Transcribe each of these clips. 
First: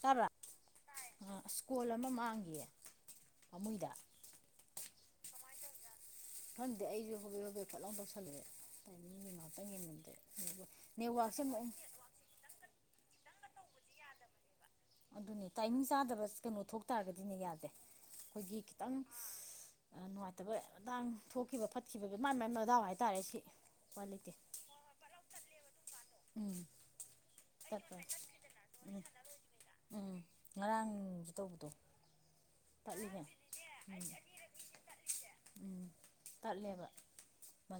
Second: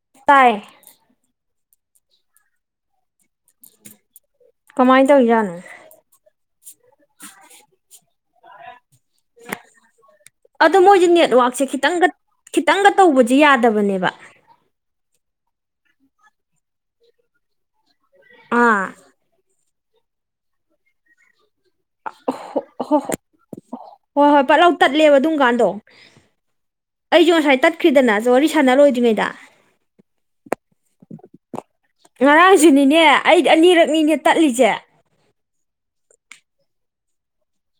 ꯇꯔꯥ ꯇꯥꯏ ꯁꯀꯣꯜ ꯑꯃ ꯃꯥꯡꯈꯤꯌꯦ ꯊꯃꯣꯏꯗ ꯀꯃꯥꯏꯅ ꯇꯧꯔꯤꯖꯥꯠꯅꯣ ꯈꯪꯗꯤꯦ ꯑꯩꯁꯨꯦ ꯍꯣꯕꯦ ꯍꯣꯕꯦ ꯐꯠꯂꯥꯎ ꯇꯧꯁꯜꯂꯛꯦ ꯇꯥꯏꯃꯤꯡꯒꯤ ꯉꯥꯛꯇꯪ ꯌꯦꯡꯃꯟꯗ꯭ꯔꯦ ꯑꯗꯣ ꯃꯣꯏꯁꯦ ꯅꯦꯠꯋꯥꯛꯁꯦ ꯈꯤꯇꯪꯒ ꯈꯤꯇꯪꯒ ꯇꯧꯕꯁꯤ ꯌꯥꯗꯕꯅꯦꯕ ꯑꯗꯨꯅꯦ ꯇꯥꯏꯃꯤꯡ ꯆꯥꯗꯕ ꯀꯩꯅꯣ ꯊꯣꯛꯇꯥꯔꯒꯗꯤꯅꯦ ꯌꯥꯗꯦ ꯑꯩꯈꯣꯏꯒꯤ ꯑꯥ ꯈꯤꯇꯪ ꯅꯨꯡꯉꯥꯏꯇꯕ ꯑꯗꯥꯥꯡ ꯊꯣꯛꯈꯤꯕ ꯐꯠꯈꯤꯕꯒꯤ ꯃꯥꯏ ꯃꯥꯏ ꯃꯗꯥꯎ ꯍꯥꯏꯇꯥꯔꯦ ꯁꯤ ꯀ ꯍꯣꯏ ꯂꯩꯇꯦ ꯍꯣꯏ ꯄꯠꯂꯥꯎ ꯇꯠꯂꯦꯕ ꯑꯗꯨꯝꯀꯥꯟꯗꯣ ꯎꯝ ꯑꯩꯁꯨ ꯉꯁꯥꯏ ꯇꯠꯄ ꯇꯠꯈ꯭ꯔꯤꯗꯅꯁꯨ ꯋꯥꯔꯤ ꯎꯝ ꯁꯥꯟꯅꯔꯣꯏꯗ꯭ꯔꯤꯉꯩꯗ ꯎꯝ ꯉꯔꯥꯡꯁꯨ ꯇꯧꯕꯗꯣ ꯉꯔꯥꯡꯁꯨꯅꯤꯅꯦ ꯇꯠꯂꯤꯅꯦ ꯑꯩꯗꯤ ꯎꯝ ꯑꯅꯤꯔꯛꯅꯤꯅꯦ ꯇꯠꯂꯤꯁꯦ ꯎꯝ ꯇꯠꯂꯦꯕ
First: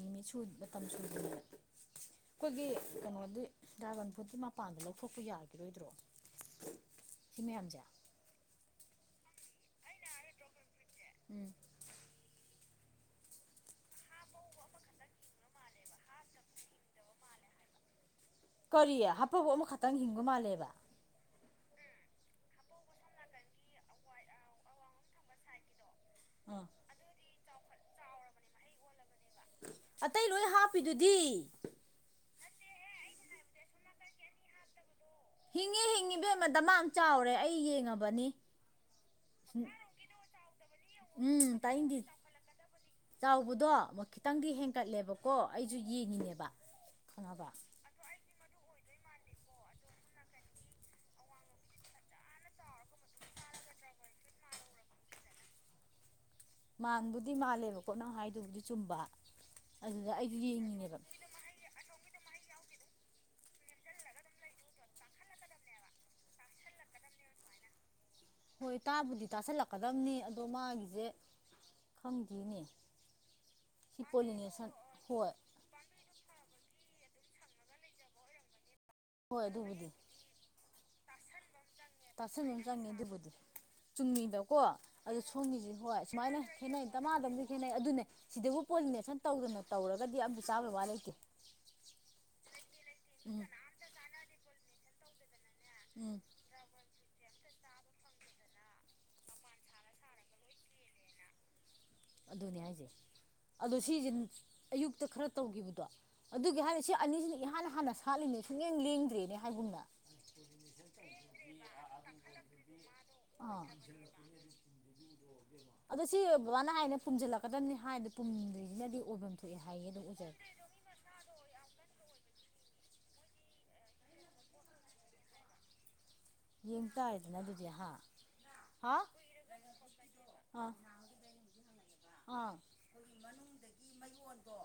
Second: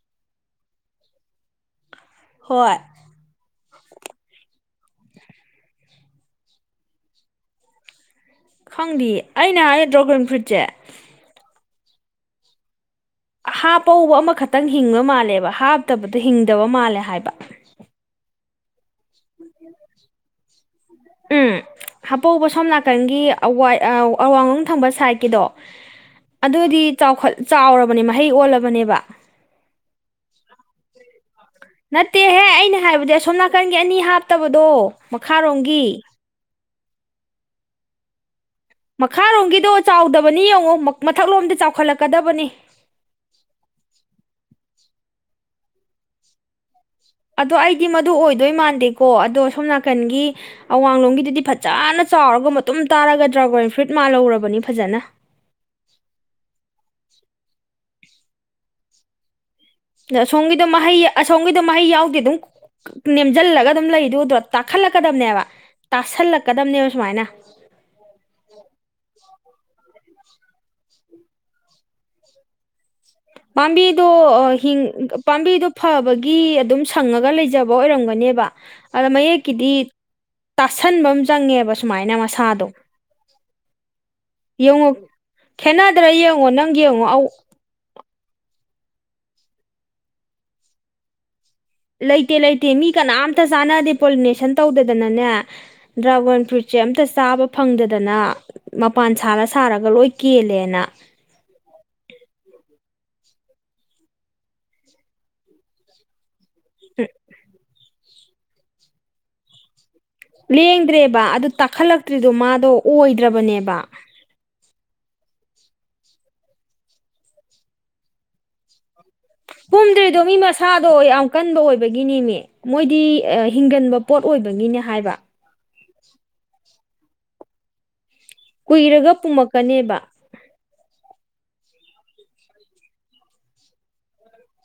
ꯅꯨꯃꯤ ꯃꯇꯝ ꯁꯨꯗꯅꯦꯕ ꯑꯩꯈꯣꯏꯒꯤ ꯍꯣꯏ ꯀꯩꯅꯣꯗꯤ ꯗ꯭ꯔꯥꯒꯟ ꯐ꯭ꯔꯨꯠꯇꯤ ꯃꯄꯥꯟꯗ ꯂꯧꯊꯣꯛꯄ ꯌꯥꯈꯤꯔꯣꯏꯗ꯭ꯔꯣ ꯁꯤ ꯃꯌꯥꯝꯁꯦ ꯈꯪꯗꯦ ꯑꯩꯅ ꯍꯥꯏ ꯗ꯭ꯔꯣꯒꯟ ꯐ꯭ꯔꯨꯏꯠꯁꯦ ꯎꯝ ꯍꯥꯞꯄꯧꯕ ꯑꯃꯈꯛꯇꯪ ꯍꯤꯡꯕ ꯃꯥꯜꯂꯦꯕ ꯍꯥꯞꯇꯕꯗ ꯍꯤꯡꯗꯕ ꯃꯥꯜꯂꯦ ꯍꯥꯏꯕ ꯀꯔꯤꯌꯦ ꯍꯥꯞꯐꯕ ꯑꯃꯈꯛꯇꯪ ꯍꯤꯡꯕ ꯃꯥꯜꯂꯦꯕ ꯎꯝ ꯍꯥꯄꯧꯕ ꯁꯣꯝ ꯅꯥꯀꯟꯒꯤ ꯑꯋꯥꯡꯂꯣꯡ ꯊꯪꯕ ꯁꯥꯏꯠꯀꯤꯗꯣ ꯑꯥ ꯑꯗꯨꯗꯤ ꯆꯥꯎꯈ ꯆꯥꯎꯔꯕꯅꯦ ꯃꯍꯩ ꯑꯣꯜꯂꯕꯅꯦꯕ ꯑꯇꯩ ꯂꯣꯏ ꯍꯥꯞꯄꯤꯗꯨꯗꯤ ꯅꯠꯇꯦꯍꯦ ꯑꯩꯅ ꯍꯥꯏꯕꯗꯤ ꯑꯁꯣꯝ ꯅꯥꯀꯟꯒꯤ ꯑꯅꯤ ꯍꯥꯞꯇꯕꯗꯣ ꯍꯤꯡꯉꯤ ꯃꯈꯥꯔꯣꯝꯒꯤ ꯍꯤꯡꯉꯤꯕꯦꯝꯃꯗ ꯆꯥꯎꯔꯦ ꯑꯩ ꯌꯦꯡꯉꯕꯅꯤ ꯃꯈꯥꯔꯣꯝꯒꯤꯗꯣ ꯆꯥꯎꯗꯕꯅꯤ ꯌꯦꯡꯉꯣ ꯃꯊꯛꯂꯣꯝꯗ ꯎꯝ ꯇꯥꯏꯅꯤꯡꯗꯦ ꯆꯥꯎꯈꯠꯂꯛꯀꯗꯕꯅꯤ ꯆꯥꯎꯕꯗꯣ ꯈꯤꯇꯪꯗꯤ ꯍꯦꯟꯀꯠꯂꯦꯕꯀꯣ ꯑꯩꯁꯨ ꯌꯦꯡꯉꯤꯅꯦꯕ ꯈꯪꯉꯕ ꯑꯗꯣ ꯑꯩꯗꯤ ꯃꯗꯨ ꯑꯣꯏꯗꯣꯏ ꯃꯥꯟꯗꯦꯀꯣ ꯑꯗꯣ ꯁꯣꯝ ꯅꯥꯀꯟꯒꯤ ꯑꯋꯥꯡꯂꯣꯝꯒꯤꯗꯨꯗꯤ ꯐꯖꯅ ꯆꯥꯎꯔꯒ ꯃꯇꯨꯝ ꯇꯥꯔꯒ ꯗ꯭ꯔꯥꯒꯣꯟ ꯐ꯭ꯔꯨꯏꯠ ꯃꯥ ꯂꯧꯔꯕꯅꯤ ꯐꯖꯅ ꯃꯥꯟꯕꯨꯗꯤ ꯃꯥꯜꯂꯦꯕꯀꯣ ꯅꯪ ꯍꯥꯏꯗꯨꯕꯨꯗꯤ ꯆꯨꯝꯕ ꯑꯗꯨꯗ ꯑꯩꯗꯤ ꯌꯦꯡꯉꯤꯅꯦꯕ ꯁꯣꯝꯒꯤꯗꯣ ꯃꯍꯩ ꯌꯥꯎꯗꯦ ꯑꯗꯨꯝ ꯅꯦꯝꯁꯤꯜꯂꯒ ꯑꯗꯨꯝ ꯂꯩꯗꯨꯗꯨ꯭ꯔꯣ ꯇꯥꯈꯠꯂꯛꯀꯗꯝꯕꯅꯦꯕ ꯇꯥꯁꯜꯂꯛꯀꯗꯕꯅꯦꯕ ꯁꯨꯃꯥꯏꯅ ꯍꯣꯏ ꯇꯥꯕꯨꯗꯤ ꯇꯥꯁꯜꯂꯛꯀꯗꯕꯅꯤ ꯑꯗꯣ ꯃꯥꯒꯤꯁꯦ ꯈꯪꯗꯅꯦ ꯄꯝꯕꯤꯗꯨ ꯍꯤꯡ ꯍꯣꯏ ꯄꯝꯕꯤꯗꯨ ꯐꯕꯒꯤ ꯑꯗꯨꯝ ꯁꯪꯉꯒ ꯂꯩꯖꯕ ꯑꯣꯏꯔꯝꯒꯅꯦꯕ ꯑꯗ ꯍꯣꯏ ꯃꯌꯦꯛꯀꯤꯗꯤ ꯑꯗꯨꯕꯨꯗꯤ ꯇꯥꯁꯟꯕ ꯑꯃ ꯆꯪꯉꯦꯕ ꯁꯨꯃꯥꯏꯅ ꯇꯥꯁꯟꯕ ꯑꯃ ꯃꯁꯥꯗꯣ ꯆꯪꯉꯦ ꯑꯗꯨꯕꯨꯗꯤ ꯆꯨꯝꯃꯤꯗꯀꯣ ꯌꯦꯡꯉꯣ ꯑꯗꯣ ꯁꯣꯝꯒꯤꯁꯦ ꯍꯣꯏ ꯈꯦꯠꯅꯗ꯭ꯔꯥ ꯁꯨꯃꯥꯏꯅ ꯌꯦꯡꯉꯣ ꯅꯪ ꯈꯦꯠꯅꯩ ꯌꯦꯡꯉꯣ ꯑꯧ ꯇꯃꯥꯗꯕꯁꯨ ꯈꯦꯠꯅꯩ ꯑꯗꯨꯅꯦ ꯑꯗꯨꯕꯨ ꯄꯣꯂꯤꯅꯦꯁꯟ ꯇꯧꯗꯅ ꯇꯧꯔꯒꯗꯤ ꯑꯗꯤ ꯆꯥꯕꯩ ꯋꯥ ꯂꯩꯇꯦ ꯂꯩꯇꯦ ꯂꯩꯇꯦ ꯃꯤ ꯀꯅꯥꯝꯇ ꯆꯥꯟꯅꯗꯦ ꯄꯣꯂꯤꯅꯦꯁꯟ ꯇꯧꯗꯗꯅꯅꯦ ꯎꯝ ꯗ꯭ꯔꯥꯒꯣꯟ ꯐ꯭ꯔꯨꯏꯠ ꯁꯦ ꯑꯃꯝꯇ ꯆꯥꯕ ꯐꯪꯗꯗꯅ ꯃꯄꯥꯟ ꯁꯥꯂ ꯁꯥꯔꯒ ꯂꯣꯏ ꯀꯦꯜꯂꯦꯅ ꯑꯗꯨꯅꯦ ꯍꯥꯏꯁꯦ ꯑꯗꯣ ꯁꯤꯁꯦ ꯑꯌꯨꯛꯇ ꯈꯔ ꯇꯧꯈꯤꯕꯗꯣ ꯑꯗꯨꯒꯤ ꯍꯥꯏꯅꯗꯤ ꯁꯤ ꯑꯅꯤꯁꯤꯅ ꯏꯍꯥꯟ ꯍꯥꯟꯅ ꯁꯥꯠꯂꯤꯅꯦ ꯁꯨꯡꯌꯦꯡ ꯂꯦꯡꯗ꯭ꯔꯦꯅꯦ ꯍꯥꯏꯕꯨꯝꯅ ꯂꯦꯡꯗ꯭ꯔꯦꯕ ꯑꯗꯨ ꯇꯥꯈꯠꯂꯛꯇ꯭ꯔꯤꯗꯣ ꯃꯥꯗꯣ ꯑꯥ ꯑꯣꯏꯗ꯭ꯔꯕꯅꯦꯕ ꯑꯗꯣ ꯁꯤ ꯕꯕꯥꯅ ꯍꯥꯏꯅ ꯄꯨꯨꯝꯁꯤꯜꯂꯛꯀꯗꯕꯅꯤ ꯍꯥꯏꯕꯗꯤ ꯄꯨꯨꯝꯗ꯭ꯔꯤꯁꯤꯅꯗꯤ ꯑꯣꯏꯕꯅꯤ ꯄꯨꯝꯗ꯭ꯔꯤꯗꯣ ꯃꯤ ꯃꯁꯥ ꯑꯗꯣ ꯌꯥꯝ ꯀꯟꯕ ꯑꯣꯏꯕꯒꯤꯅꯦ ꯃꯤ ꯃꯣꯏꯗꯤ ꯍꯤꯡꯒꯟꯕ ꯄꯣꯠ ꯑꯣꯏꯕꯒꯤꯅꯦ ꯍꯥꯏꯕ ꯌꯦꯡ ꯇꯥꯔꯗꯅ ꯑꯗꯨꯗꯤ ꯑꯍꯥ ꯀꯨꯏꯔꯒ ꯄꯨꯝꯃꯛꯀꯅꯦꯕ ꯑꯥ ꯑꯥ ꯑꯗꯒꯤ ꯃꯌꯣꯟꯗꯣ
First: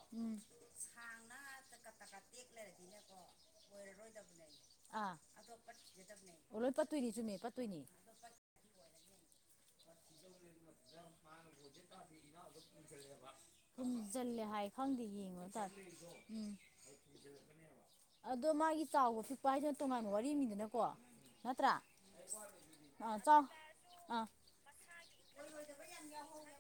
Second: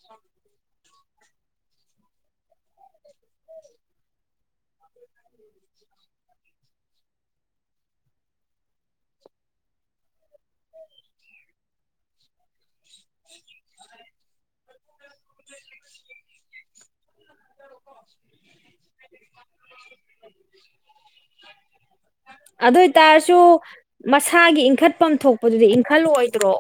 ꯁꯥꯡꯅ ꯇꯀ ꯇꯀꯥ ꯇꯦꯛ ꯂꯩꯔꯗꯤꯅꯀꯣ ꯑ ꯑꯣ ꯂꯣꯏ ꯄꯠꯇꯣꯏꯅꯤ ꯆꯨꯝꯃꯦ ꯄꯠꯇꯣꯏꯅꯤ ꯃꯥ ꯍꯧꯖꯤ ꯊꯨꯝꯖꯤꯜꯂꯦ ꯍꯥꯏ ꯈꯪꯗꯦ ꯌꯦꯡꯉꯣ ꯇꯔꯦ ꯎꯝ ꯑꯗꯣ ꯃꯥꯒꯤ ꯆꯥꯎꯥꯎꯕ ꯐꯤ ꯎꯄꯥꯏꯗꯣ ꯇꯣꯉꯥꯟꯕ ꯋꯥꯔꯤꯅꯤꯗꯅꯀꯣ ꯅꯠꯇ꯭ꯔꯥ ꯑꯁ ꯑꯗꯨ ꯑꯥ ꯆꯥꯎ ꯑꯥ ꯐꯝꯝ ꯊꯣꯛꯄꯗꯨꯗꯤ ꯏꯟꯈꯠꯂꯑꯣꯣꯏꯗ꯭ꯔꯣ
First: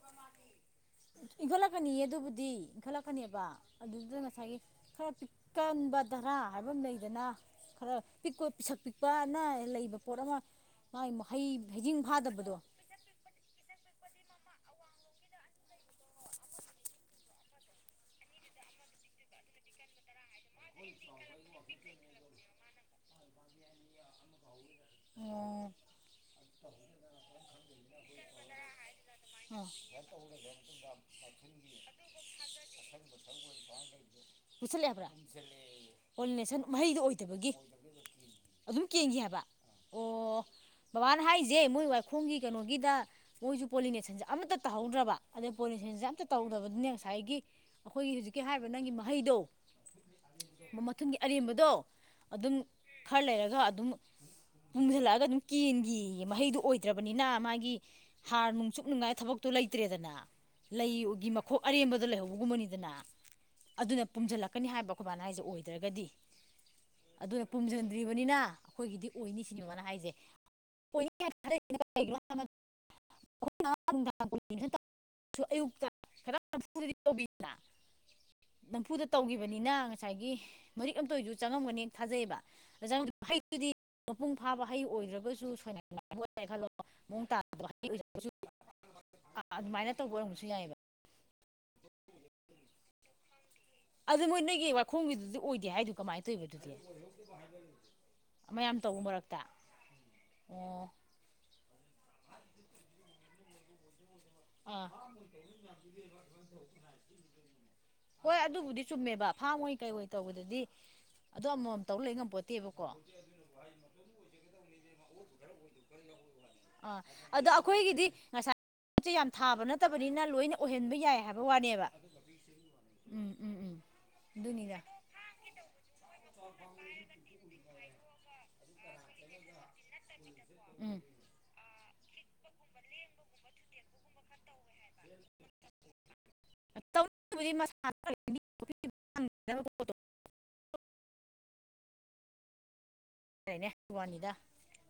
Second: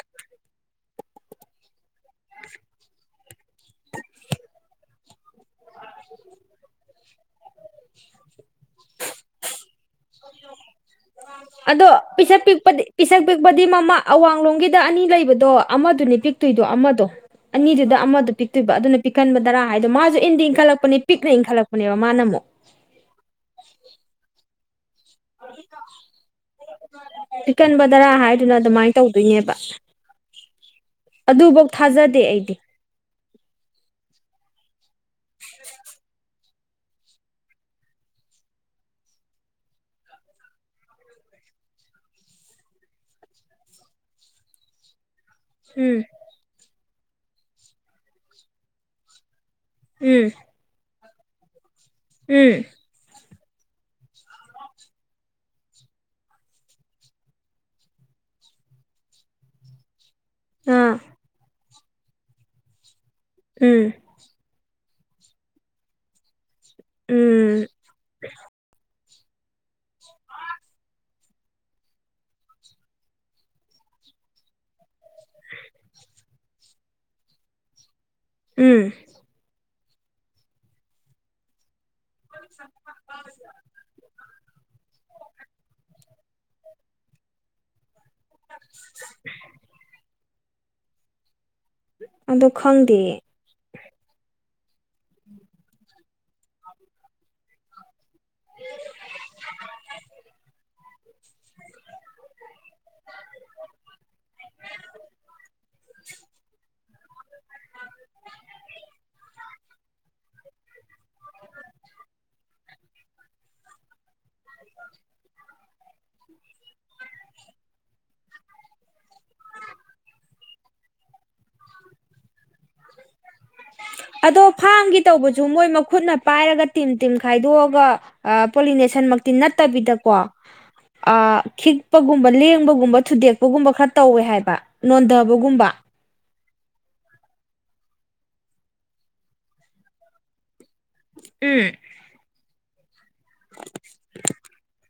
ꯏꯟꯈꯠꯂꯛꯀꯅꯤꯌꯦ ꯑꯗꯨꯕꯨꯗꯤ ꯏꯟꯈꯠꯂꯛꯀꯅꯦꯕ ꯑꯗꯨꯗꯨꯗ ꯉꯁꯥꯏꯒꯤ ꯈꯔ ꯀꯟꯕꯗ꯭ꯔꯥ ꯍꯥꯏꯕ ꯑꯃ ꯂꯩꯗꯅ ꯈꯔ ꯄꯤꯛꯄ ꯄꯤꯁꯛ ꯄꯤꯛꯄꯅ ꯂꯩꯕ ꯄꯣꯠ ꯑꯃ ꯃꯥꯒꯤ ꯍꯩ ꯑꯗꯣ ꯍꯩꯖꯤꯡ ꯄꯤꯁꯛ ꯐꯥꯗꯕꯗꯣ ꯄꯤꯛꯄꯗꯤ ꯄꯤꯁꯛ ꯄꯤꯛꯄꯗꯤ ꯃꯃꯥ ꯑꯋꯥꯡꯂꯣꯝꯒꯤꯗ ꯑꯅꯤ ꯂꯩꯕꯗꯣ ꯑꯃꯗꯨꯅꯤ ꯄꯤꯛꯇꯣꯏꯗꯣ ꯑꯃꯗꯣ ꯑꯅꯤꯗꯨꯗ ꯑꯃꯗ ꯄꯤꯛꯇꯣꯏꯕ ꯑꯗꯨꯅ ꯄꯤꯛꯈꯟꯕꯗꯔꯥ ꯍꯥꯏꯗꯣ ꯃꯥꯁꯨ ꯏꯟꯗꯤ ꯏꯟꯈꯠꯂꯛꯄꯅꯦ ꯄꯤꯛꯅ ꯏꯟꯈꯠꯂꯛꯄꯅꯦꯕ ꯃꯥꯅ ꯑꯃꯨꯛ ꯑꯣ ꯄꯤꯛꯀꯟꯕꯗꯔꯥ ꯍꯥꯏꯗꯨꯅ ꯑꯗꯨꯃꯥꯏꯅ ꯇꯧꯗꯣꯏꯅꯦꯕ ꯑꯗꯨꯐꯧ ꯊꯥꯖꯗꯦ ꯑꯩꯗꯤ [unintelligible] ꯃꯨꯁꯜꯂꯛꯑꯦꯕ꯭ꯔꯥꯣꯦꯁꯟ ꯃꯍꯩꯗꯣ ꯑꯣꯏꯗꯕꯒꯤ ꯑꯗꯨꯝ ꯀꯦꯡꯒ ꯍꯥꯏꯕ ꯑꯣ ꯕꯕꯥꯅ ꯍꯥꯏꯔꯤꯁꯦ ꯃꯣꯏ ꯋꯥꯏꯈꯣꯡꯒꯤ ꯀꯩꯅꯣꯒꯤꯗ ꯃꯣꯏꯁꯨ ꯄꯣꯂꯤꯅꯦꯁꯟꯁꯦ ꯑꯃꯠꯇ ꯇꯥꯍꯧꯗ꯭ꯔꯕ ꯑꯗꯩ ꯎꯝ ꯄꯣꯂꯤꯨꯁꯟꯁꯦ ꯑꯝꯇ ꯇꯧꯗꯕꯅꯤꯅꯦ ꯉꯁꯥꯏꯒꯤ ꯑꯩꯈꯣꯏꯒꯤ ꯍꯧꯖꯤꯛꯀꯤ ꯍꯥꯏꯔꯤꯕ ꯅꯪꯒꯤ ꯃꯍꯩꯗꯣ ꯎꯝ ꯃꯊꯟꯒꯤ ꯑꯔꯦꯝꯕꯗꯣ ꯎꯝ ꯑꯗꯨꯝ ꯈꯔ ꯂꯩꯔꯒ ꯑꯗꯨꯝ ꯃꯨꯝꯁꯤꯜꯂꯛꯑꯒ ꯑꯗꯨꯝ ꯀꯦꯟꯒꯤ ꯃꯍꯩꯗꯨꯣ ꯑꯣꯏꯗ꯭ꯔꯕꯅꯤꯅ ꯃꯥꯒꯤ ꯍꯥꯔ ꯅꯨꯡꯆꯨꯞ ꯅꯨꯡꯉꯥꯏ ꯊꯕꯛꯇꯣ ꯂꯩꯇ꯭ꯔꯦꯗꯅ ꯑꯥ ꯂꯩꯒꯤ ꯃꯈꯣꯛ ꯑꯔꯦꯝꯕꯗ ꯂꯩꯍꯧꯕꯒꯨꯝꯕꯅꯤꯗꯅ ꯎꯝ ꯑꯗꯨꯅ ꯄꯨꯝꯁꯤꯜꯂꯛꯀꯅꯤ ꯍꯥꯏꯕ ꯑꯩꯈꯣꯏ ꯃꯅꯥꯏꯁꯦ ꯑꯣꯏꯗ꯭ꯔꯒꯗꯤ ꯑꯗꯨꯅ ꯎꯝ ꯄꯨꯝꯁꯤꯟꯗ꯭ꯔꯤꯕꯅꯤꯅ ꯑꯩꯈꯣꯏꯒꯤꯗꯤ ꯑꯣꯏꯅꯤ ꯁꯤꯅꯦꯕꯅ ꯍꯥꯏꯁꯦ [unintelligible] ꯁꯨ ꯑꯌꯨꯛꯇ ꯈꯤꯇ ꯅꯐꯨꯨꯔꯗꯤ ꯇꯧꯕꯤꯗꯅ ꯎꯝ ꯅꯝꯐꯨꯗ ꯇꯧꯈꯤꯕꯅꯤꯅ ꯉꯁꯥꯏꯒꯤ ꯃꯔꯤꯛ ꯑꯃꯝꯇ ꯑꯣꯏꯁꯨ ꯆꯪꯉꯝꯒꯅꯤ ꯊꯥꯖꯩꯌꯦꯕꯖ ꯃꯄꯨꯡ ꯐꯥꯕ ꯍꯩ ꯑꯣꯏꯗ꯭ꯔꯕꯒꯁꯨ ꯁꯣꯏꯅꯥꯥꯏ ꯈꯜꯂꯣ ꯃꯑꯣꯡ ꯇꯥ ꯑꯥ ꯑꯗꯨꯃꯥꯏꯅ ꯇꯧꯕ ꯑꯣꯏꯔꯝꯝꯕꯁꯨ ꯌꯥꯏꯑꯕ ꯑꯗꯣ ꯈꯪꯗꯦ ꯑꯗꯨ ꯅꯣꯏ ꯅꯣꯏꯒꯤ ꯋꯥꯈꯣꯡꯒꯤꯗꯨꯗꯤ ꯑꯣꯏꯗꯦ ꯍꯥꯏꯗꯨ ꯀꯃꯥꯏꯅ ꯇꯧꯕ ꯑꯗꯨꯗꯤ ꯃꯌꯥꯝ ꯇꯧꯕ ꯃꯔꯛꯇ ꯑꯣ [unintelligible] ꯑꯥ ꯍꯣꯏ ꯑꯗꯨꯕꯨꯗꯤ ꯆꯨꯝꯃꯦꯕ ꯐꯥꯝ ꯍꯩ ꯀꯩꯍꯣꯏ ꯇꯧꯕꯗꯗꯤ ꯑꯗꯣ ꯑꯃꯃꯝꯇꯧ ꯂꯩ ꯉꯝꯄꯣꯠꯇꯦꯕꯀꯣ [inaudible] ꯑꯥ ꯑꯗꯣ ꯑꯩꯈꯣꯏꯒꯤꯗꯤ ꯉꯁꯥꯏ [unintelligible] ꯌꯥꯝ ꯊꯥꯕ ꯅꯠꯇꯕꯅꯤꯅ ꯂꯣꯏꯅ ꯑꯣꯏꯍꯟꯕ ꯌꯥꯏ ꯍꯥꯏꯕ ꯋꯥꯅꯦꯕ ꯎꯝ ꯎꯝ ꯎꯝ ꯑꯗꯣ ꯑꯗꯨꯅꯤꯗ ꯐꯥꯝꯒꯤ ꯇꯧꯕꯖꯨ ꯃꯣꯏ ꯃꯈꯨꯠꯅ ꯄꯥꯏꯔꯒ ꯇꯤꯝ ꯇꯤꯝ ꯈꯥꯏꯗꯣꯛꯑꯒ ꯑꯥ ꯄꯣꯂꯤꯅꯦꯁꯟ ꯃꯛꯇꯤ ꯅꯠꯇꯕꯤꯗꯀꯣ ꯎꯝ ꯑꯥ ꯈꯤꯛꯄꯒꯨꯝꯕ ꯂꯦꯡ ꯕꯒꯨꯝꯕ ꯊꯨꯗꯦꯛꯄꯒꯨꯝꯕ ꯈꯔ ꯇꯧꯋꯦ ꯍꯥꯏꯌꯦꯕ ꯅꯣꯟꯗꯕꯒꯨꯝꯕ [inaudible] ꯎꯝ [inaudible] ꯅꯦ ꯋꯥꯅꯤꯗ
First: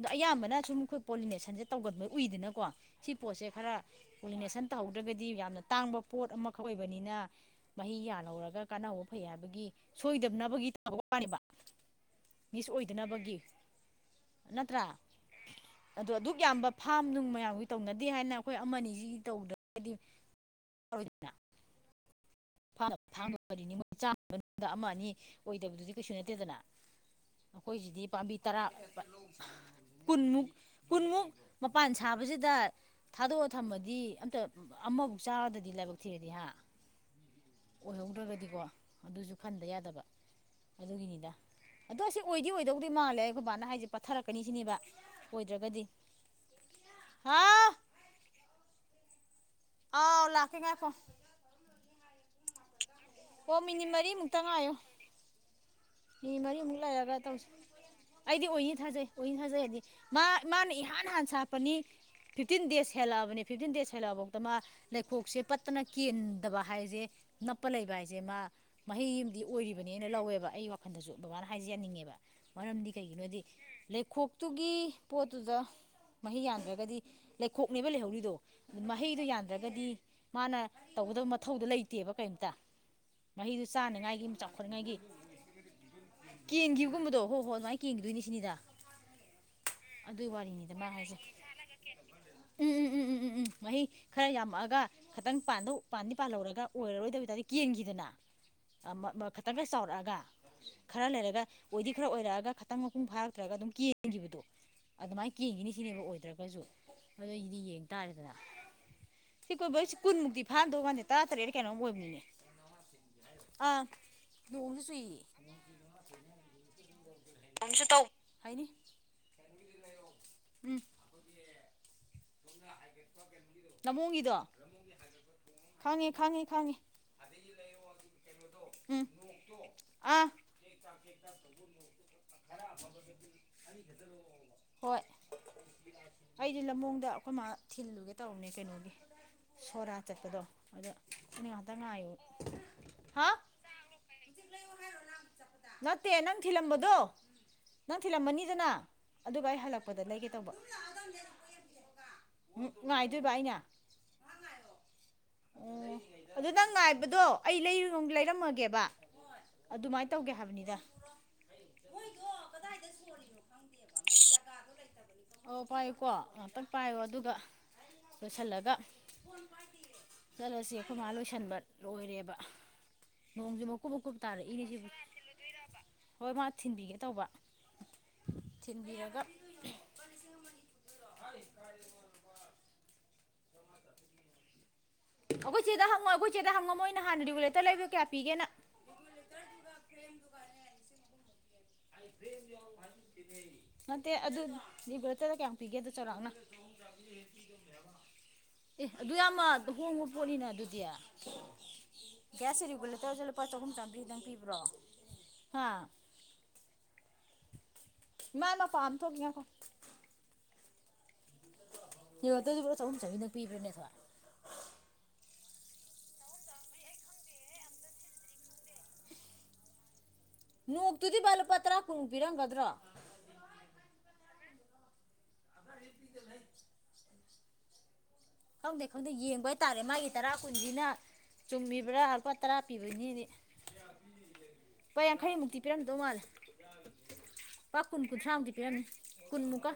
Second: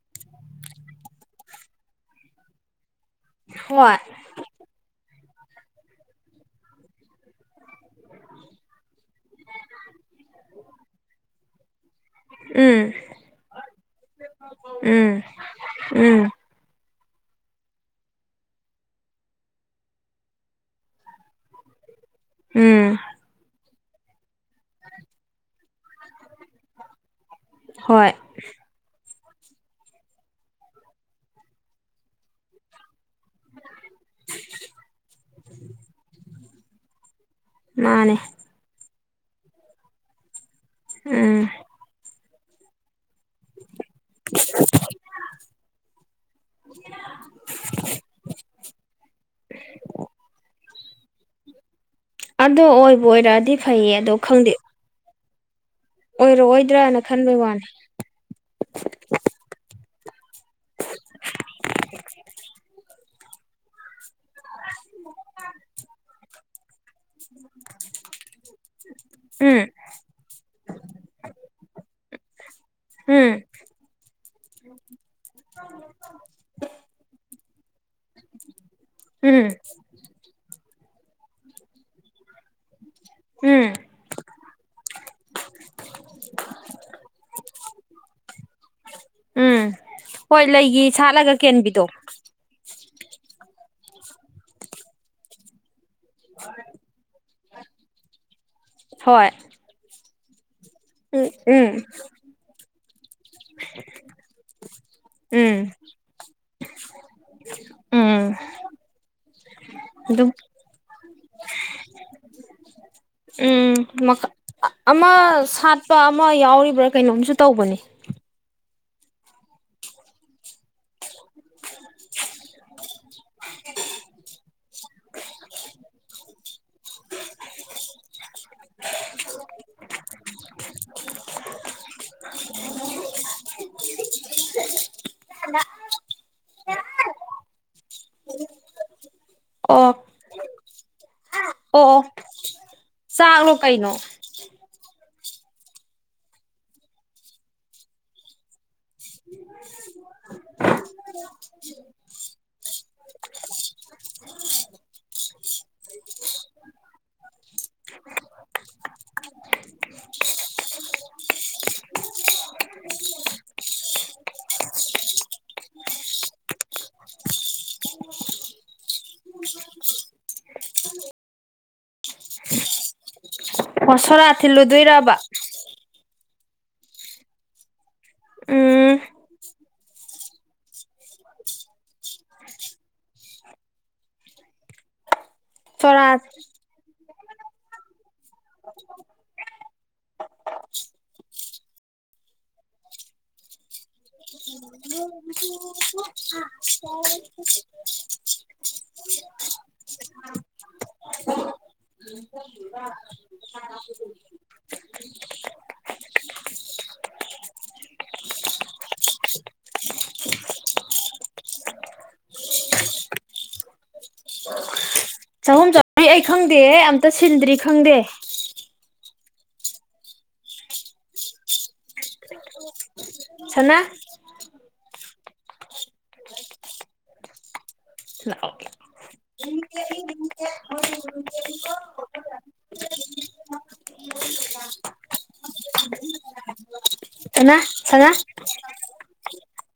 ꯗꯣ ꯑꯌꯥꯝꯕꯅ ꯁꯨꯝ ꯈꯣꯏ ꯄꯣꯂꯤꯅꯦꯁꯟꯁꯦ ꯇꯧꯒꯟꯕ ꯎꯏꯗꯅꯀꯣ ꯁꯤ ꯄꯣꯠꯁꯦ ꯈꯔ ꯍꯣꯏ ꯄꯣꯂꯤꯅꯦꯁꯟ ꯇꯧꯍꯧꯗ꯭ꯔꯒꯗꯤ ꯌꯥꯝꯅ ꯇꯥꯡꯕ ꯄꯣꯠ ꯑꯃꯈꯛ ꯑꯣꯏꯕꯅꯤꯅ ꯃꯍꯩ ꯌꯥꯜꯍꯧꯔꯒ ꯀꯥꯟꯅꯍꯧꯕ ꯐꯩ ꯍꯥꯏꯕꯒꯤ ꯁꯣꯏꯗꯞꯅꯕꯒꯤ [inaudible] ꯋꯥꯅꯦꯕ ꯃꯤꯁ ꯎꯝ ꯑꯣꯏꯗꯅꯕꯒꯤ ꯅꯠꯇ꯭ꯔꯥ ꯎꯝ ꯑꯗꯣ ꯎꯝ ꯑꯗꯨꯛ ꯌꯥꯝꯕ ꯐꯥꯝ ꯅꯨꯡ ꯃꯌꯥꯝꯒꯤ ꯇꯧꯅꯗꯦ ꯍꯥꯏꯅ ꯑꯩꯈꯣꯏ ꯑꯃꯅꯤꯁꯤꯒꯤ ꯇꯧꯗ꯭ꯔꯒꯗꯤ [inaudible] [inaudible] ꯎꯝ ꯃꯅꯨꯡꯗ ꯑꯃ ꯑꯅꯤ ꯑꯣꯏꯗꯕꯗꯨꯗꯤ ꯀꯩꯁꯨ ꯅꯠꯇꯦꯗꯅ ꯑꯩꯈꯣꯏꯁꯤꯗꯤ ꯍꯣꯏ ꯄꯥꯝꯕꯤ ꯇꯔꯥ [inaudible] ꯀꯨꯟꯃꯨꯛ ꯀꯨꯟꯃꯨꯛ ꯃꯄꯥꯟ ꯁꯥꯕꯁꯤꯗ ꯊꯥꯗꯣꯛꯑ ꯊꯝꯃꯗꯤ ꯑꯝꯇ ꯑꯃꯐꯥꯎ ꯆꯥꯗ꯭ꯔꯗꯤ ꯂꯥꯏꯕꯛ ꯊꯤꯔꯗꯤ ꯍꯥ ꯃꯥꯅꯦ ꯑꯣꯏꯍꯧꯗ꯭ꯔꯒꯗꯤꯀꯣ ꯑꯗꯨꯁꯨ ꯈꯟꯗ ꯌꯥꯗꯕ ꯑꯗꯨꯒꯤꯅꯤꯗ ꯎꯝ ꯑꯗꯣ ꯁꯤ ꯑꯣꯏꯗꯤ ꯑꯣꯏ ꯗꯧꯗꯤ ꯃꯥꯜꯂꯦ ꯈꯣꯏꯕꯥꯅ ꯍꯥꯏꯁꯦ ꯄꯠꯊꯔꯛꯀꯅꯤ ꯁꯤꯅꯦꯕ ꯑꯣꯏꯗ꯭ꯔꯒꯗꯤ ꯍꯥꯥꯎ [inaudible] ꯑꯥꯎ ꯂꯥꯛꯀꯦ ꯉꯥꯏꯈꯣ ꯑꯗꯣ ꯑꯣꯏꯕꯨ ꯑꯣꯏꯔꯛꯑꯗꯤ ꯑꯣ ꯃꯤꯅꯤꯠ ꯐꯩꯌꯦ ꯑꯗꯣ ꯈꯪꯗꯦ ꯅꯤ ꯃꯔꯤꯃꯨꯛ ꯑꯣꯏꯔꯛꯑꯣꯏꯗ꯭ꯔꯅ ꯂꯩꯔꯒ ꯈꯟꯕꯩ ꯇꯧꯁꯤ ꯋꯥꯅꯤ ꯑꯩꯗꯤ ꯑꯣꯏꯅꯤ ꯊꯥꯖꯩ ꯑꯣꯏꯅꯤ ꯊꯥꯖꯩ ꯍꯥꯏꯗꯤ ꯃꯥ ꯃꯥꯅ ꯏꯍꯥꯟ ꯍꯥꯟꯅꯥ ꯁꯠꯄꯥꯅꯤ ꯐꯤꯞꯇꯤꯟ ꯗꯦꯖ ꯍꯦꯜꯂꯛꯑꯕꯅꯦ ꯐꯤꯞꯇꯤꯟ ꯗꯦꯖ ꯍꯦꯜꯂꯛꯑꯕꯥꯎꯇ ꯃꯥ ꯂꯩꯈꯣꯛꯁꯦ ꯄꯠꯇꯅ ꯀꯦꯟꯗꯕ ꯍꯥꯏꯖꯦ ꯅꯞꯄ ꯂꯩꯕ ꯍꯥꯏꯁꯦ ꯃꯥ ꯃꯍꯩ ꯑꯃꯗꯤ ꯎꯝ ꯑꯣꯏꯔꯤꯕꯅꯦꯅ ꯂꯧꯋꯦꯕ ꯑꯩ ꯋꯥꯈꯟꯗꯁꯨ ꯕꯕꯥꯅ ꯍꯥꯏꯖꯦ ꯌꯥꯅꯤꯡꯉꯦꯕ ꯃꯔꯝꯗꯤ ꯎꯝ ꯀꯩꯒꯤꯅꯣꯗꯤ ꯂꯩꯈꯣꯛꯇꯨꯒꯤ ꯄꯣꯠꯇꯨꯗ ꯃꯍꯩ ꯌꯥꯟꯗ꯭ꯔꯒꯗꯤ ꯂꯩꯈꯣꯛꯅꯦꯕ ꯂꯩꯍꯧ ꯔꯤꯗꯣ ꯃꯍꯩꯗꯣ ꯎꯝ ꯌꯥꯟꯗ꯭ꯔꯒꯗꯤ ꯃꯥꯅ ꯇꯧꯒꯗꯕ ꯃꯊꯧꯗꯣ ꯂꯩꯇꯦꯕ ꯀꯔꯤꯝꯇ ꯃꯍꯩꯗꯨ ꯎꯝ ꯆꯥꯅꯉꯥꯏꯒꯤ ꯆꯥꯎꯈꯠꯅꯉꯥꯏꯒꯤ ꯀꯦꯟꯈꯤꯕꯒꯨꯝꯕꯗꯣ ꯍꯣ ꯍꯣ ꯑꯗꯨꯃꯥꯏ ꯀꯦꯟꯈꯤꯗꯣꯏꯅꯤ ꯁꯤꯅꯤꯗ ꯎꯝ ꯑꯗꯨꯒꯤ ꯍꯣꯏ ꯋꯥꯔꯤꯅꯤꯗ ꯂꯩꯒꯤ ꯃꯥ ꯍꯥꯏꯁꯦ ꯁꯥꯠꯂꯒ ꯀꯦꯟꯕꯤꯗꯣ ꯎꯝ ꯎꯝ ꯎꯝ ꯎꯝ ꯃꯍꯩ ꯈꯔ ꯌꯥꯝꯃꯛꯑꯒ ꯈꯇꯪ ꯄꯥꯟꯗꯧ ꯄꯥꯟꯗꯤ ꯄꯥꯜꯍꯧꯔꯒ ꯑꯣꯏꯔꯔꯣꯏꯗꯕꯩ ꯇꯥꯏꯞꯇꯥ ꯀꯦꯟꯈꯤꯗꯅ ꯑ ꯃ ꯃ ꯍꯣꯏ ꯈꯇꯪꯒ ꯆꯥꯎꯔꯛꯑꯒ ꯈꯔ ꯎꯝ ꯂꯩꯔꯒ ꯎꯝ ꯑꯣꯏꯗꯤ ꯈꯔ ꯑꯣꯏꯔꯛꯑꯒ ꯈꯇꯪ ꯃꯄꯨꯡ ꯐꯥꯔꯛꯇ꯭ꯔꯒ ꯑꯗꯨꯝ ꯀꯦꯟꯈꯤꯕꯗꯣ ꯑꯗꯨꯃꯥꯏ ꯎꯝ ꯀꯦꯟꯒꯤꯅꯤ ꯁꯤꯅꯦꯕ ꯑꯣꯏꯗ꯭ꯔꯒꯁꯨ ꯑꯗꯨꯏꯗꯤ ꯌꯦꯡ ꯎꯝ ꯇꯥꯔꯦꯗꯅ ꯁꯤ ꯀꫭꯏꯕꯔꯁꯦ ꯑꯗꯨꯝ ꯀꯨꯝꯃꯨꯛꯇꯤ ꯐꯔꯝꯗꯧ ꯃꯥꯟꯗꯦ ꯇꯔꯥ ꯇꯔꯦꯠꯂꯥ ꯀꯩꯅꯣꯝ ꯑꯣꯏꯕꯅꯤꯅꯦ ꯑꯥ ꯅꯣꯡꯁꯨ ꯆꯨꯏꯌꯦ ꯑꯥ ꯁꯥꯠꯄ ꯑꯃ ꯌꯥꯎꯔꯤꯕ꯭ꯔꯥ ꯀꯩꯅꯣꯝꯁꯨ ꯇꯧꯕꯅꯦ ꯇꯧ ꯍꯥꯏꯅꯤ [unintelligible] ꯎꯝ [unintelligible] ꯂꯝꯂꯣꯡꯒꯤꯗꯣ [unintelligible] ꯈꯪꯉꯦ ꯈꯪꯉꯦ ꯈꯪꯉꯦ [unintelligible] ꯎꯝ [inaudible] [unintelligible] ꯈꯔꯥ ꯑꯐꯕꯥꯗꯨꯗꯤ ꯑꯅꯤ ꯈꯥꯛꯇ ꯂꯥꯎꯔꯥꯛ ꯑꫭ [unintelligible] ꯍꯣꯏ ꯑꯩꯗꯤ ꯂꯝꯃꯣꯡꯗ ꯑꯩꯈꯣꯏ ꯃꯥ ꯊꯤꯜꯂꯨꯒꯦ ꯇꯧꯕꯅꯦ ꯀꯩꯅꯣꯒꯤ ꯑꯣ ꯁꯣꯔꯥꯠ ꯆꯠꯄꯗꯣ ꯑꯗ ꯃꯤ ꯉꯥꯛꯇ ꯑꯣ ꯑꯣ ꯉꯥꯏꯌꯨ ꯍꯥ ꯆꯥꯛꯂꯣ ꯀꯩꯅꯣ [unintelligible] ꯅꯠꯇꯦ ꯅꯪ ꯊꯤꯜꯂꯝꯕꯗꯣ ꯅꯪ ꯊꯤꯜꯂꯝꯃꯅꯤꯗꯅ ꯑꯗꯨꯒꯑꯩ ꯍꯜꯂꯛꯄꯗ ꯂꯩꯒꯤꯇꯧꯕ ꯎꯝ ꯉꯥꯏꯗꯣꯏꯕ ꯑꯩꯅ [inaudible] ꯑꯣ ꯑꯗꯨ ꯅꯪ ꯉꯥꯏꯕꯗꯣ ꯑꯩ ꯂꯩ ꯂꯩꯔꯝꯃꯒꯦꯕ ꯑꯗꯨꯃꯥꯏ ꯇꯧꯒꯦ ꯍꯥꯏꯕꯅꯤꯗ [unintelligible] [unintelligible] ꯖꯒꯥꯗꫭ ꯂꯩ ꯑꯣ ꯄꯥꯏꯌꯨꯀꯣ ꯉꯥꯛꯇꯪ ꯄꯥꯏꯌꯣ ꯑꯗꯨꯒ ꯂꯣꯏꯁꯤꯜꯂꯒ [inaudible] ꯆꯠꯂꯁꯦ ꯑꯩꯈꯣꯏ ꯃꯥ ꯂꯣꯏꯁꯟꯕ ꯂꯣꯏꯔꯦꯕ ꯅꯣꯡꯁꯦ ꯃꯀꯨꯞ ꯑꯣ ꯃꯀꯨꯞ ꯁꯣꯔꯥ ꯇꯥꯔꯛꯏꯅꯦꯁꯤꯕꯨ ꯊꯤꯜꯂꯨꯗꯣꯏꯔꯕ [unintelligible] ꯍꯣꯏ ꯃꯥ ꯊꯤꯟꯕꯤꯒꯦ ꯇꯧꯕ ꯎꯝ ꯊꯤꯟꯕꯤꯔꯒ [unintelligible] ꯑꯗꯨꯗꯦ ꯍꯥꯏ ꯀꯔꯤꯅꯣ [unintelligible] ꯑꯩꯈꯣꯏ ꯆꯦꯗ ꯍꯪꯉꯣ ꯆꯣꯔꯥ ꯑꯩꯈꯣꯏ ꯆꯦꯗ ꯍꯪꯉꯣ ꯃꯣꯏ ꯅꯍꯟ ꯔꯤꯒꯨꯂꯦꯇꯔ ꯂꯩꯕꯗꯣ ꯀꯌꯥꯄꯤꯒꯦꯅ [inaudible] [unintelligible] [unintelligible] ꯅꯠꯇꯦ ꯑꯗꯨ ꯔꯤꯒꯨꯂꯦꯇꯔ ꯀꯌꯥꯝ ꯄꯤꯒꯦꯗ ꯆꯥꯎꯔꯥꯛꯅ [unintelligible] [unintelligible] ꯑꯦ ꯑꯗꯨ ꯌꯥꯝꯅ ꯍꯣꯡꯕ ꯄꯣꯠꯅꯤꯅꯦ ꯑꯗꯨꯗꯤ [unintelligible] ꯒ꯭ꯌꯥꯁ ꯔꯤꯒꯨꯂꯦꯇꯔꯁꯦ ꯂꯨꯄꯥ ꯆꯍꯨꯝ ꯆꯥꯝꯃꯔꯤꯗꯪ ꯄꯤꯕ꯭ꯔꯣ ꯍꯥ ꯏꯃꯥ ꯑꯩ ꯃꯄꯥꯟ ꯑꯝꯇ ꯊꯣꯛꯈꯤꯒꯦ ꯉꯥꯏꯈꫭ ꯔꯤꯒꯨꯂꯦꯇꯔꯗꯨꯕꯨ ꯁꯍꯨꯝ ꯁꯃꯥꯔꯤ ꯗꯪꯄꯤꯕ꯭ꯔꯅꯦ ꯊꫭꯏ [inaudible] ꯑꯦ ꯑꯝꯇ ꯁꯤꯟꯗ꯭ꯔꯤ ꯈꯪꯗꯦ ꯅꯣꯛꯇꯨꯗꯤ ꯕꯥ ꯂꯨꯄꯥ ꯇꯔꯥ ꯀꯨꯡ ꯄꯤꯔꯝꯒꯗ꯭ꯔꯣ ꯁꯅꯥ [unintelligible] ꯁꯅꯥ ꯈꯪꯗꯦ ꯈꯪꯗꯦ ꯌꯦꯡꯕ ꯍꯥꯏꯇꯥꯔꯦ ꯃꯥꯒꯤ ꯇꯔꯥ ꯀꯨꯟꯖꯤꯅ ꯆꯨꯝꯃꯤꯕ꯭ꯔꯥ ꯂꯨꯄꯥ ꯇꯔꯥ ꯄꯤꯕꯩꯅꯦꯗꯤ ꯂꯨꯄꯥ ꯌꯥꯡꯈꯩꯃꯨꯛꯇꯤ ꯄꯤꯔꯝꯗꯧ ꯃꯥꯜꯂꯤ ꯁꯅꯥ ꯂꯨꯄꯥ ꯀꯨꯟ ꯁꯅꯥ ꯀꯨꯟꯊ꯭ꯔꯥ ꯃꯨꯛꯇꯤ ꯄꯤꯔꯝꯅꯤ ꯀꯨꯟꯃꯨꯛꯀ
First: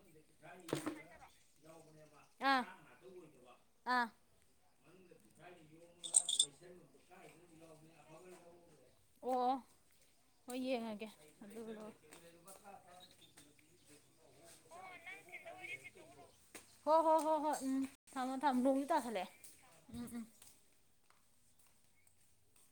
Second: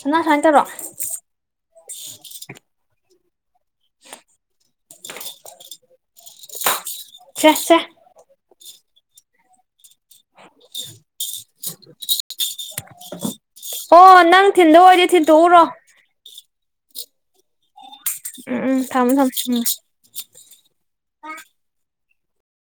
ꯁꯨꯃꯥꯏꯅ ꯇꯧꯔꯣ ꯑꯥ ꯑꯥ [unintelligible] ꯁꯦ ꯁꯦ ꯑꯣ ꯍꯣꯏ ꯌꯦꯡꯉꯒꯦ ꯑꯗꯨꯗꯣ ꯍꯣ ꯍꯣ ꯅꯪ ꯊꯤꯟꯗꯧ ꯑꯣꯏꯔꯗꯤ ꯊꯤꯟꯇꯣꯛꯎꯔꯣ ꯍꯣ ꯍꯣ ꯍꯣ ꯍꯣꯏ ꯎꯝ ꯊꯝꯃꯣ ꯊꯝ ꯎꯝ ꯎꯝ ꯅꯣꯡꯖꯨ ꯊꯝꯃꯣ ꯊꯝꯃꯣ ꯇꯥꯁꯜꯂꯛꯑꯦ ꯎꯝ ꯎꯝ